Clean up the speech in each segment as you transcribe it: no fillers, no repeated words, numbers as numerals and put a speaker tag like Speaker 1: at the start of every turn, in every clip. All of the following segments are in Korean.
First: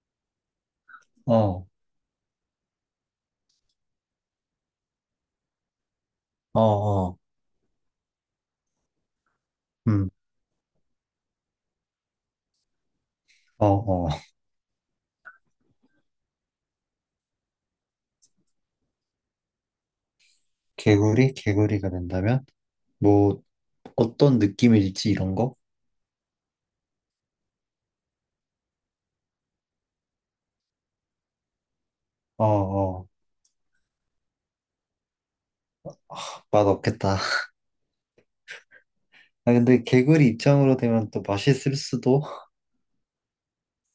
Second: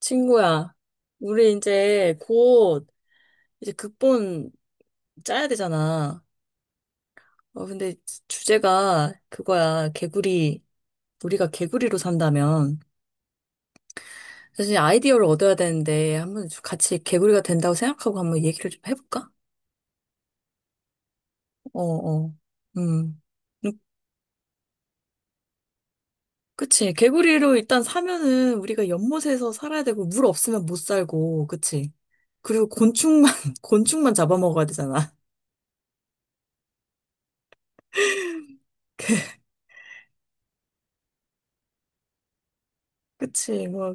Speaker 1: 친구야, 우리
Speaker 2: 어,
Speaker 1: 이제 곧 극본 짜야 되잖아.
Speaker 2: 어, 어.
Speaker 1: 근데 주제가 그거야.
Speaker 2: 음,
Speaker 1: 개구리. 우리가 개구리로 산다면.
Speaker 2: 어, 어.
Speaker 1: 사실 아이디어를 얻어야 되는데 한번 같이 개구리가 된다고 생각하고 한번 얘기를 좀 해볼까?
Speaker 2: 개구리?
Speaker 1: 어,
Speaker 2: 개구리가
Speaker 1: 어.
Speaker 2: 된다면?
Speaker 1: 음.
Speaker 2: 뭐,
Speaker 1: 음,
Speaker 2: 어떤 느낌일지 이런 거?
Speaker 1: 그치. 개구리로 일단 사면은 우리가 연못에서 살아야 되고 물 없으면 못 살고, 그치.
Speaker 2: 어,
Speaker 1: 그리고
Speaker 2: 어.
Speaker 1: 곤충만, 곤충만 잡아먹어야 되잖아.
Speaker 2: 맛없겠다. 아, 근데 개구리 입장으로 되면 또 맛있을 수도?
Speaker 1: 그치. 뭐,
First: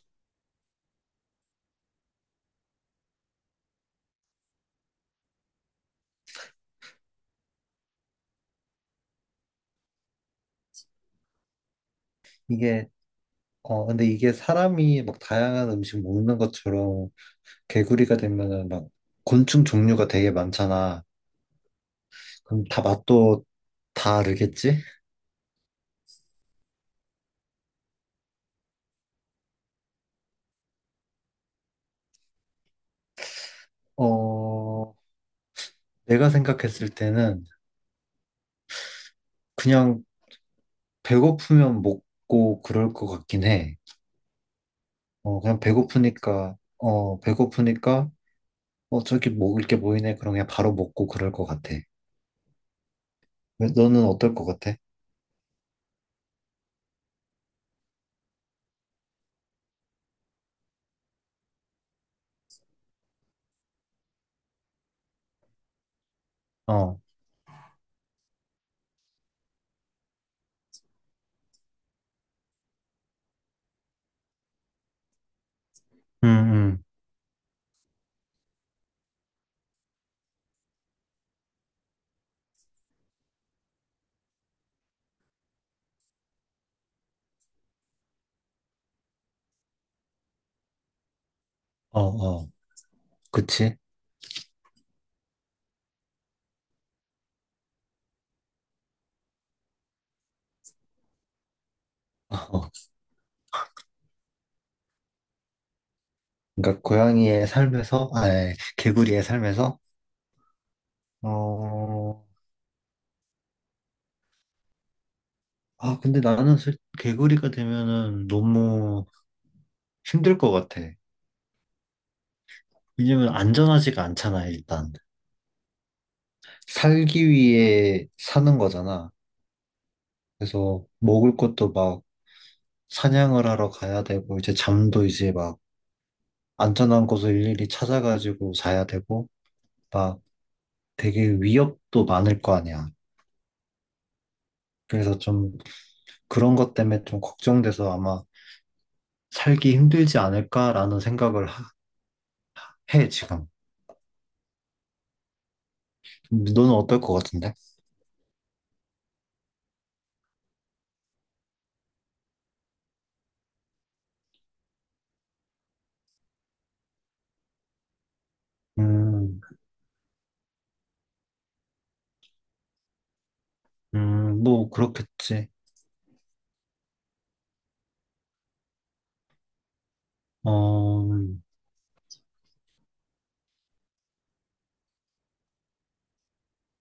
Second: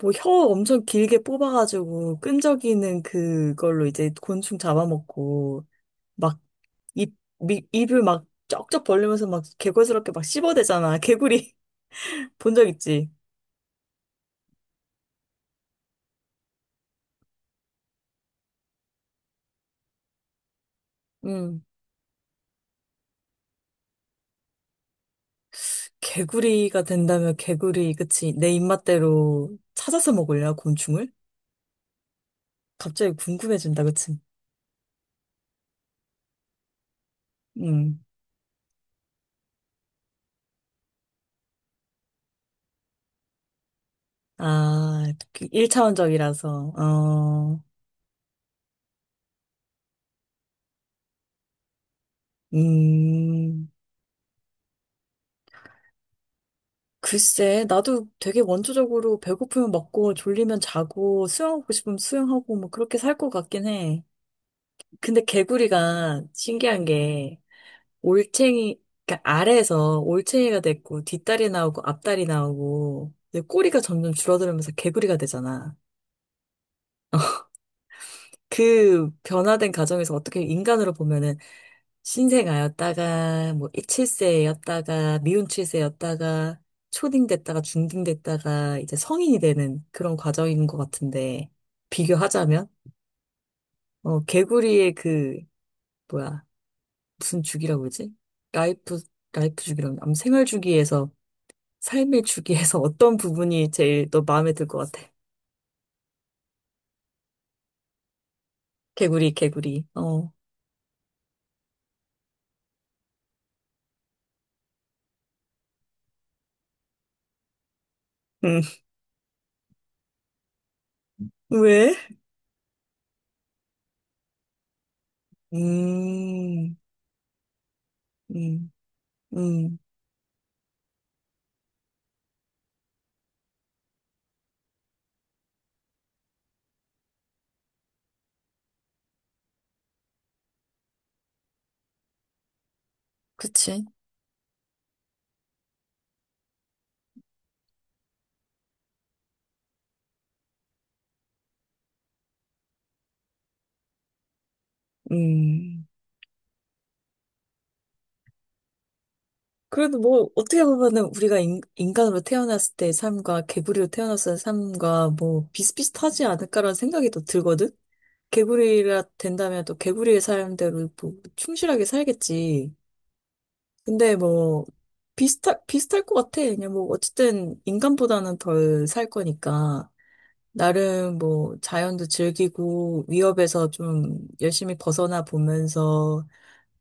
Speaker 1: 뭐 혀 엄청 길게 뽑아가지고 끈적이는 그걸로 이제 곤충 잡아먹고 막 입, 입을 막 쩍쩍 벌리면서 막 개구스럽게 막 씹어대잖아. 개구리 본 적
Speaker 2: 이게,
Speaker 1: 있지?
Speaker 2: 어, 근데 이게 사람이 막 다양한 음식 먹는 것처럼 개구리가 되면은 막 곤충 종류가 되게 많잖아.
Speaker 1: 음.
Speaker 2: 그럼 다 맛도 다르겠지?
Speaker 1: 개구리가 된다면 개구리, 그치? 내 입맛대로 찾아서 먹을래, 곤충을? 갑자기 궁금해진다, 그치?
Speaker 2: 어, 내가 생각했을 때는
Speaker 1: 음.
Speaker 2: 그냥 배고프면 먹고 그럴 것 같긴 해.
Speaker 1: 아,
Speaker 2: 어, 그냥 배고프니까,
Speaker 1: 1차원적이라서,
Speaker 2: 어,
Speaker 1: 어,
Speaker 2: 배고프니까, 어, 저기 먹을 게 보이네. 그럼 그냥 바로 먹고 그럴 것 같아.
Speaker 1: 음.
Speaker 2: 너는 어떨 것 같아?
Speaker 1: 글쎄, 나도 되게 원초적으로 배고프면 먹고 졸리면 자고 수영하고 싶으면 수영하고 뭐 그렇게 살 것 같긴 해. 근데 개구리가 신기한
Speaker 2: 어,
Speaker 1: 게 올챙이, 그러니까 아래에서 올챙이가 됐고 뒷다리 나오고 앞다리 나오고 이제 꼬리가 점점 줄어들면서 개구리가 되잖아.
Speaker 2: 응응
Speaker 1: 그 변화된 가정에서 어떻게 인간으로 보면은 신생아였다가 뭐 7세였다가 미운 7세였다가 초딩됐다가 중딩됐다가 이제 성인이 되는 그런 과정인 것 같은데
Speaker 2: 어, 어,
Speaker 1: 비교하자면
Speaker 2: 그치?
Speaker 1: 개구리의 그 뭐야, 무슨 주기라고 그러지? 라이프 라이프 주기라고, 아무 생활 주기에서 삶의
Speaker 2: 어, 어.
Speaker 1: 주기에서 어떤 부분이 제일 너 마음에 들 것 같아?
Speaker 2: 그러니까 고양이의 삶에서, 아, 아니, 개구리의
Speaker 1: 개구리
Speaker 2: 삶에서,
Speaker 1: 개구리 어.
Speaker 2: 어, 아, 근데 나는 개구리가 되면은
Speaker 1: 음.
Speaker 2: 너무 힘들 것 같아.
Speaker 1: 왜?
Speaker 2: 왜냐면 안전하지가 않잖아, 일단.
Speaker 1: 음,
Speaker 2: 살기 위해 사는
Speaker 1: 음,
Speaker 2: 거잖아.
Speaker 1: 음.
Speaker 2: 그래서 먹을 것도 막 사냥을 하러 가야 되고, 이제 잠도 이제 막 안전한 곳을 일일이 찾아가지고 자야 되고, 막 되게 위협도 많을 거 아니야.
Speaker 1: 그치?
Speaker 2: 그래서 좀 그런 것 때문에 좀 걱정돼서 아마 살기 힘들지 않을까라는 생각을 해, 지금.
Speaker 1: 음.
Speaker 2: 너는 어떨 것 같은데?
Speaker 1: 그래도 뭐, 어떻게 보면은 우리가 인간으로 태어났을 때의 삶과 개구리로 태어났을 때 삶과 뭐, 비슷비슷하지 않을까라는 생각이 또 들거든? 개구리가
Speaker 2: 음,
Speaker 1: 된다면 또 개구리의 삶대로 뭐, 충실하게 살겠지. 근데 뭐,
Speaker 2: 뭐, 그렇겠지.
Speaker 1: 비슷할 것 같아. 그냥 뭐, 어쨌든 인간보다는 덜 살 거니까.
Speaker 2: 어,
Speaker 1: 나름 뭐, 자연도 즐기고, 위협에서 좀 열심히 벗어나 보면서,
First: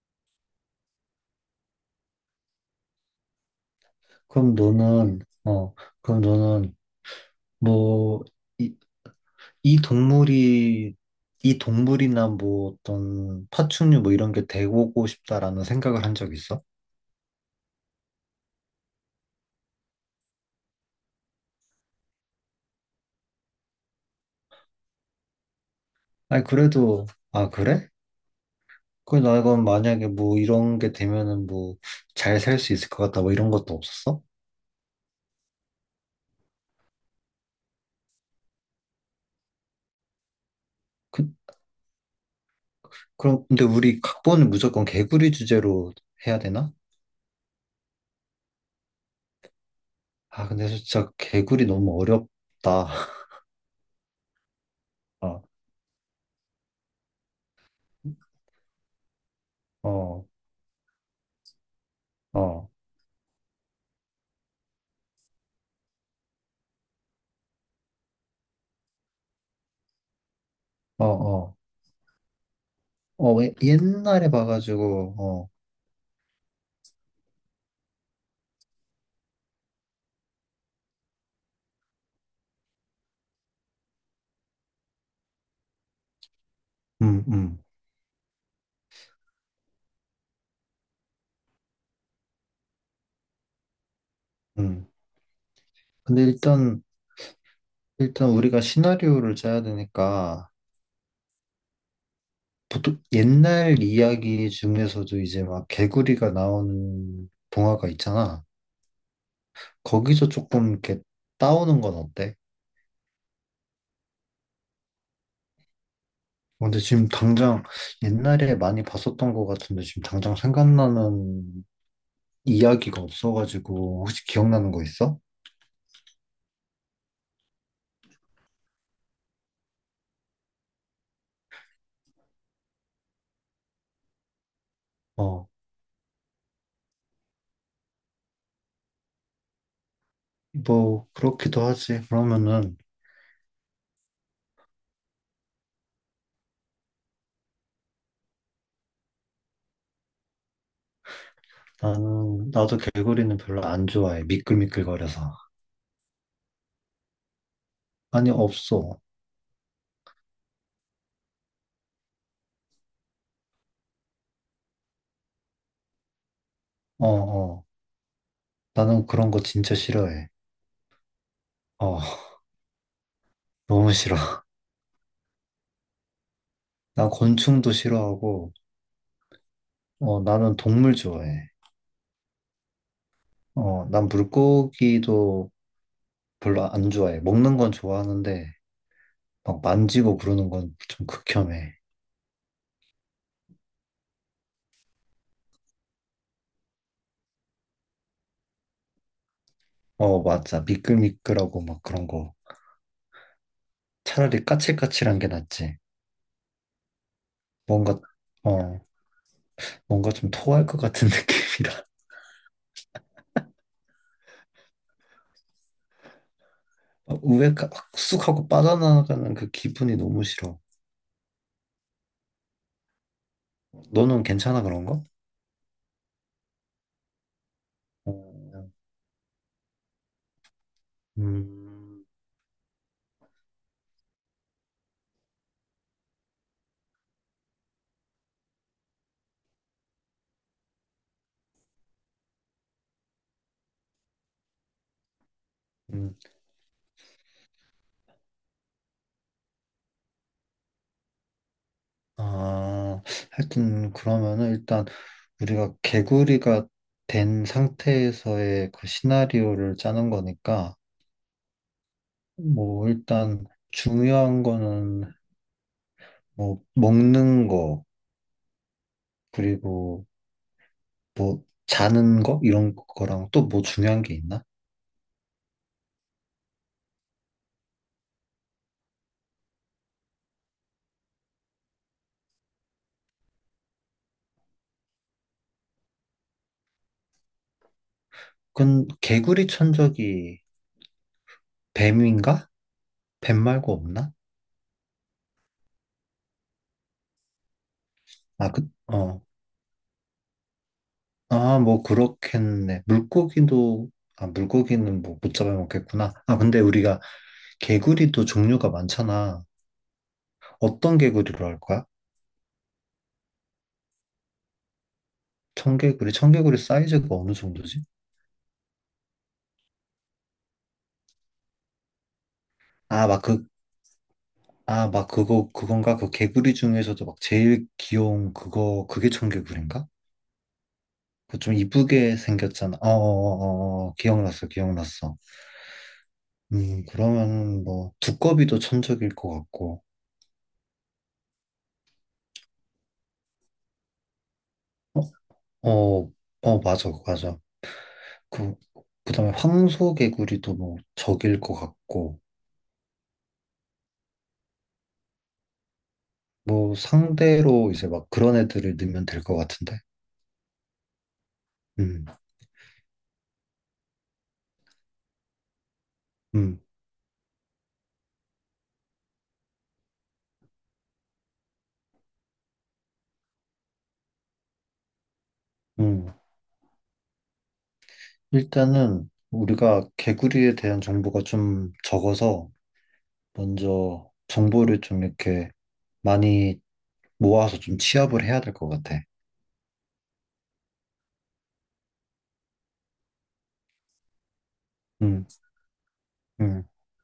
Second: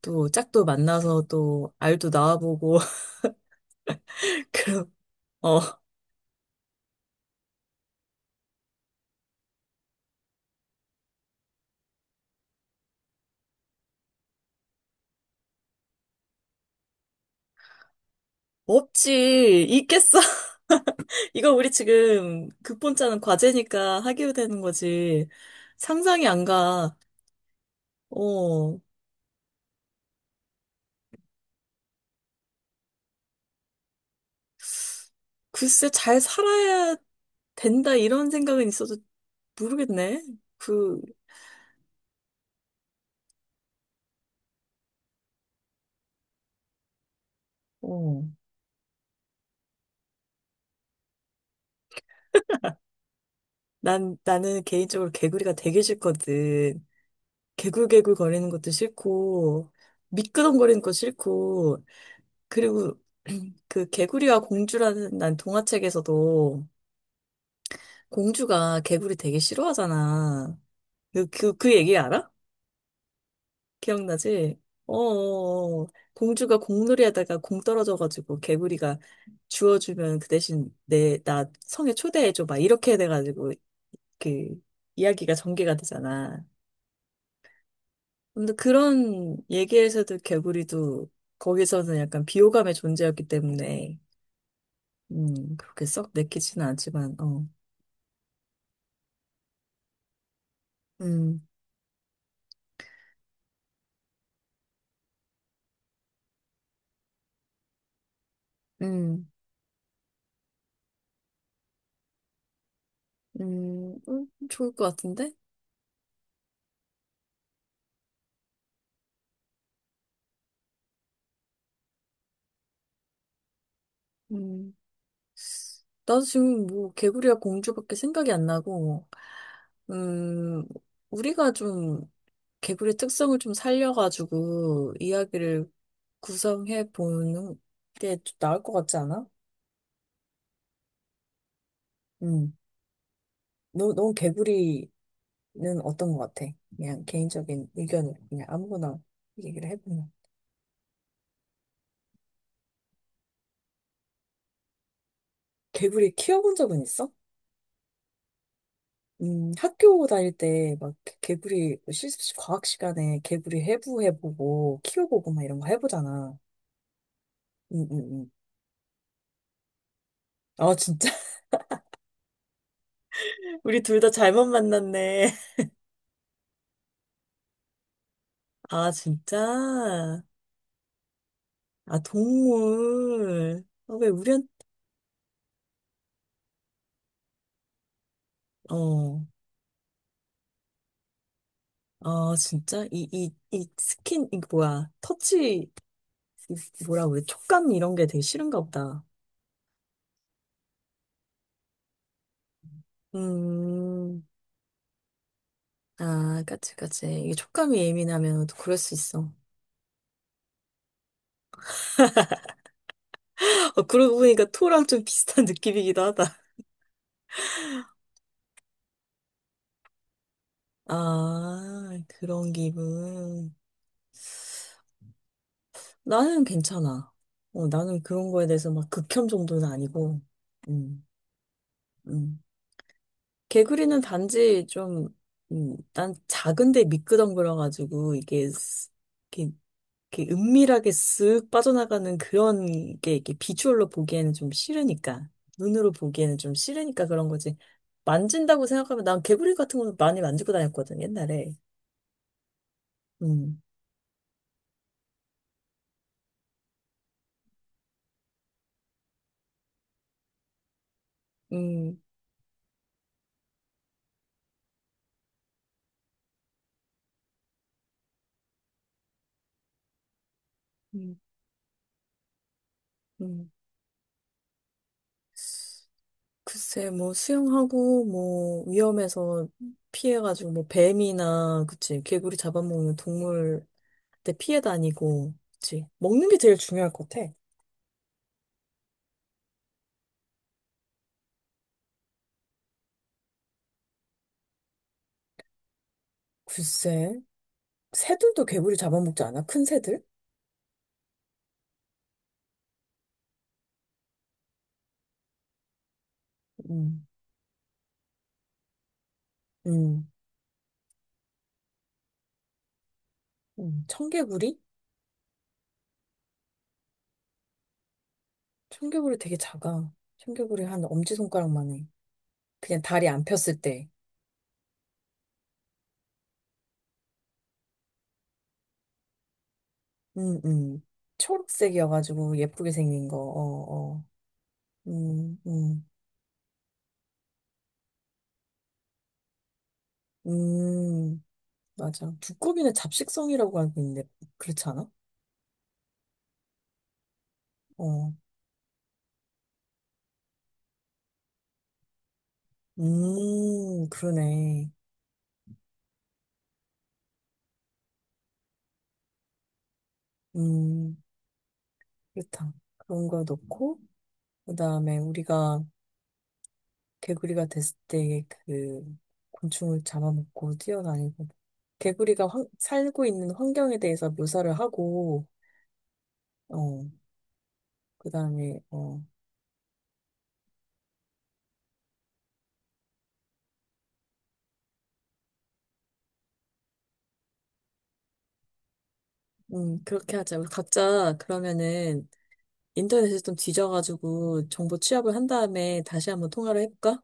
Speaker 1: 또 짝도 만나서 또 알도 낳아보고
Speaker 2: 그럼
Speaker 1: 그,
Speaker 2: 너는,
Speaker 1: 어,
Speaker 2: 어, 그럼 너는, 뭐, 이 동물이 이 동물이나 뭐 어떤 파충류 뭐 이런 게 되고 싶다라는 생각을 한 적 있어?
Speaker 1: 없지. 있겠어. 이거 우리 지금 극본짜는 과제니까 하기로 되는 거지. 상상이
Speaker 2: 아니
Speaker 1: 안 가.
Speaker 2: 그래도 아 그래?
Speaker 1: 어,
Speaker 2: 그래 나 이건 만약에 뭐 이런 게 되면은 뭐 잘 살 수 있을 것 같다 뭐 이런 것도 없었어?
Speaker 1: 글쎄, 잘 살아야 된다, 이런 생각은 있어도 모르겠네. 그,
Speaker 2: 그, 그럼 근데 우리 각본을 무조건 개구리 주제로 해야 되나?
Speaker 1: 어,
Speaker 2: 아 근데 진짜 개구리 너무 어렵다.
Speaker 1: 나는 개인적으로
Speaker 2: 어,
Speaker 1: 개구리가 되게 싫거든. 개굴개굴 거리는 것도 싫고,
Speaker 2: 어,
Speaker 1: 미끄덩거리는 것도 싫고,
Speaker 2: 어,
Speaker 1: 그리고 그 개구리와 공주라는 난 동화책에서도 공주가 개구리 되게 싫어하잖아.
Speaker 2: 어,
Speaker 1: 그, 그,
Speaker 2: 어,
Speaker 1: 그 얘기 알아?
Speaker 2: 어, 옛날에
Speaker 1: 기억나지? 어,
Speaker 2: 봐가지고, 어,
Speaker 1: 어, 어. 공주가 공놀이 하다가 공 떨어져가지고 개구리가 주워주면 그 대신 나 성에 초대해줘. 막 이렇게 돼가지고 그 이야기가 전개가 되잖아.
Speaker 2: 음, 음,
Speaker 1: 근데 그런 얘기에서도 개구리도 거기서는 약간 비호감의 존재였기 때문에,
Speaker 2: 음.
Speaker 1: 그렇게 썩
Speaker 2: 근데
Speaker 1: 내키지는 않지만, 어,
Speaker 2: 일단 우리가 시나리오를 짜야 되니까
Speaker 1: 음,
Speaker 2: 보통 옛날 이야기 중에서도 이제 막 개구리가 나오는 동화가 있잖아.
Speaker 1: 음,
Speaker 2: 거기서 조금 이렇게 따오는 건 어때?
Speaker 1: 좋을 것 같은데?
Speaker 2: 근데 지금 당장 옛날에 많이 봤었던 것 같은데 지금 당장 생각나는 이야기가 없어가지고 혹시 기억나는
Speaker 1: 음.
Speaker 2: 거 있어?
Speaker 1: 나도 지금 뭐 개구리와 공주밖에 생각이 안 나고, 음, 우리가 좀 개구리 특성을 좀 살려가지고
Speaker 2: 어,
Speaker 1: 이야기를 구성해 보는 게 나을 것 같지 않아?
Speaker 2: 뭐 그렇기도 하지.
Speaker 1: 음,
Speaker 2: 그러면은
Speaker 1: 넌 개구리는 어떤 것 같아? 그냥 개인적인 의견을 그냥 아무거나 얘기를 해보면.
Speaker 2: 나는 나도 개구리는 별로 안 좋아해. 미끌미끌거려서.
Speaker 1: 개구리 키워본 적은 있어?
Speaker 2: 아니 없어.
Speaker 1: 학교 다닐 때 막 개구리 실 과학 시간에 개구리 해부해보고 키워보고 막 이런 거 해보잖아.
Speaker 2: 어, 어.
Speaker 1: 응, 응, 응.
Speaker 2: 나는 그런 거 진짜 싫어해.
Speaker 1: 어, 진짜?
Speaker 2: 어,
Speaker 1: 우리
Speaker 2: 너무
Speaker 1: 둘 다
Speaker 2: 싫어.
Speaker 1: 잘못 만났네.
Speaker 2: 난 곤충도 싫어하고,
Speaker 1: 아, 진짜?
Speaker 2: 어, 나는 동물 좋아해.
Speaker 1: 아, 동물.
Speaker 2: 어,
Speaker 1: 어, 왜
Speaker 2: 난
Speaker 1: 우리한,
Speaker 2: 물고기도 별로 안 좋아해. 먹는 건 좋아하는데,
Speaker 1: 어,
Speaker 2: 막 만지고 그러는 건 좀 극혐해.
Speaker 1: 아, 진짜? 이 스킨, 이 뭐야. 터치, 이 뭐라 그래. 촉감 이런 게 되게 싫은가 보다.
Speaker 2: 어, 맞아. 미끌미끌하고 막 그런 거.
Speaker 1: 음,
Speaker 2: 차라리 까칠까칠한 게 낫지.
Speaker 1: 아, 까치. 이게 촉감이
Speaker 2: 뭔가,
Speaker 1: 예민하면 또 그럴
Speaker 2: 어,
Speaker 1: 수 있어.
Speaker 2: 뭔가 좀 토할 것 같은 느낌이라.
Speaker 1: 어, 그러고 보니까 토랑 좀 비슷한 느낌이기도 하다.
Speaker 2: 우에 확쑥 하고 빠져나가는 그 기분이 너무 싫어.
Speaker 1: 아, 그런 기분.
Speaker 2: 너는 괜찮아, 그런 거?
Speaker 1: 나는 괜찮아. 어, 나는
Speaker 2: 어,
Speaker 1: 그런 거에 대해서 막 극혐 정도는 아니고, 음,
Speaker 2: 음,
Speaker 1: 음. 개구리는 단지 좀, 난 작은데 미끄덩거려가지고, 이게, 스- 이렇게, 이렇게 은밀하게 쓱 빠져나가는 그런 게, 이렇게 비주얼로 보기에는 좀 싫으니까, 눈으로
Speaker 2: 음.
Speaker 1: 보기에는 좀 싫으니까 그런 거지. 만진다고 생각하면, 난 개구리 같은 거는 많이 만지고 다녔거든, 옛날에.
Speaker 2: 아,
Speaker 1: 음,
Speaker 2: 하여튼 그러면은 일단 우리가 개구리가 된 상태에서의 그 시나리오를 짜는 거니까
Speaker 1: 음,
Speaker 2: 뭐 일단 중요한 거는 뭐 먹는 거 그리고
Speaker 1: 음,
Speaker 2: 자는 거 이런 거랑 또
Speaker 1: 음.
Speaker 2: 뭐 중요한 게 있나?
Speaker 1: 글쎄, 뭐, 수영하고, 뭐, 위험해서 피해가지고, 뭐, 뱀이나, 그치, 개구리 잡아먹는 동물한테 피해 다니고, 그치. 먹는 게 제일 중요할 것 같아.
Speaker 2: 그건 개구리 천적이 뱀인가? 뱀 말고 없나?
Speaker 1: 글쎄, 새들도
Speaker 2: 아, 그,
Speaker 1: 개구리
Speaker 2: 어.
Speaker 1: 잡아먹지 않아? 큰 새들?
Speaker 2: 아, 뭐 그렇겠네. 물고기도 아, 물고기는 뭐 못 잡아먹겠구나. 아, 근데 우리가
Speaker 1: 음,
Speaker 2: 개구리도 종류가 많잖아.
Speaker 1: 음,
Speaker 2: 어떤 개구리로 할 거야?
Speaker 1: 청개구리?
Speaker 2: 청개구리, 청개구리 사이즈가 어느 정도지?
Speaker 1: 청개구리 되게 작아. 청개구리 한 엄지손가락만 해. 그냥
Speaker 2: 아,
Speaker 1: 다리
Speaker 2: 막
Speaker 1: 안
Speaker 2: 그,
Speaker 1: 폈을 때.
Speaker 2: 아, 막 그거, 그건가? 그 개구리 중에서도 막 제일 귀여운 그거, 그게 청개구리인가?
Speaker 1: 음, 음.
Speaker 2: 그 좀 이쁘게
Speaker 1: 초록색이어가지고, 예쁘게
Speaker 2: 생겼잖아.
Speaker 1: 생긴 거, 어,
Speaker 2: 어어어어,
Speaker 1: 어.
Speaker 2: 기억났어.
Speaker 1: 음, 음,
Speaker 2: 그러면 뭐, 두꺼비도 천적일 것 같고.
Speaker 1: 음. 맞아. 두꺼비는 잡식성이라고 하는데, 그렇지 않아?
Speaker 2: 어, 어, 맞아.
Speaker 1: 어.
Speaker 2: 그, 그다음에 황소개구리도 뭐 적일 것 같고.
Speaker 1: 그러네.
Speaker 2: 뭐 상대로 이제 막 그런 애들을 넣으면 될 것 같은데?
Speaker 1: 음,
Speaker 2: 음,
Speaker 1: 그렇다. 그런 거 넣고, 그 다음에 우리가
Speaker 2: 음,
Speaker 1: 개구리가 됐을 때 그 곤충을 잡아먹고 뛰어다니고, 개구리가 환- 살고 있는 환경에 대해서 묘사를 하고,
Speaker 2: 음.
Speaker 1: 어, 그 다음에, 어,
Speaker 2: 일단은 우리가 개구리에 대한 정보가 좀 적어서 먼저 정보를 좀 이렇게 많이 모아서 좀 취합을 해야 될 것 같아.
Speaker 1: 그렇게 하자. 우리 각자 그러면은 인터넷에 좀 뒤져가지고 정보 취합을
Speaker 2: 음,
Speaker 1: 한 다음에 다시 한번 통화를
Speaker 2: 음.
Speaker 1: 해볼까?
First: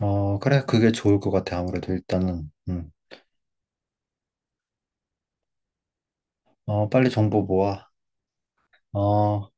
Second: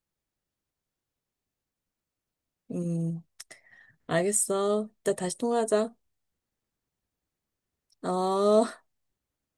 Speaker 2: 어, 그래. 그게 좋을 것 같아. 아무래도 일단은. 음.
Speaker 1: 음. 알겠어. 이따 다시 통화하자.
Speaker 2: 어, 빨리 정보 모아.
Speaker 1: 어.
Speaker 2: 어.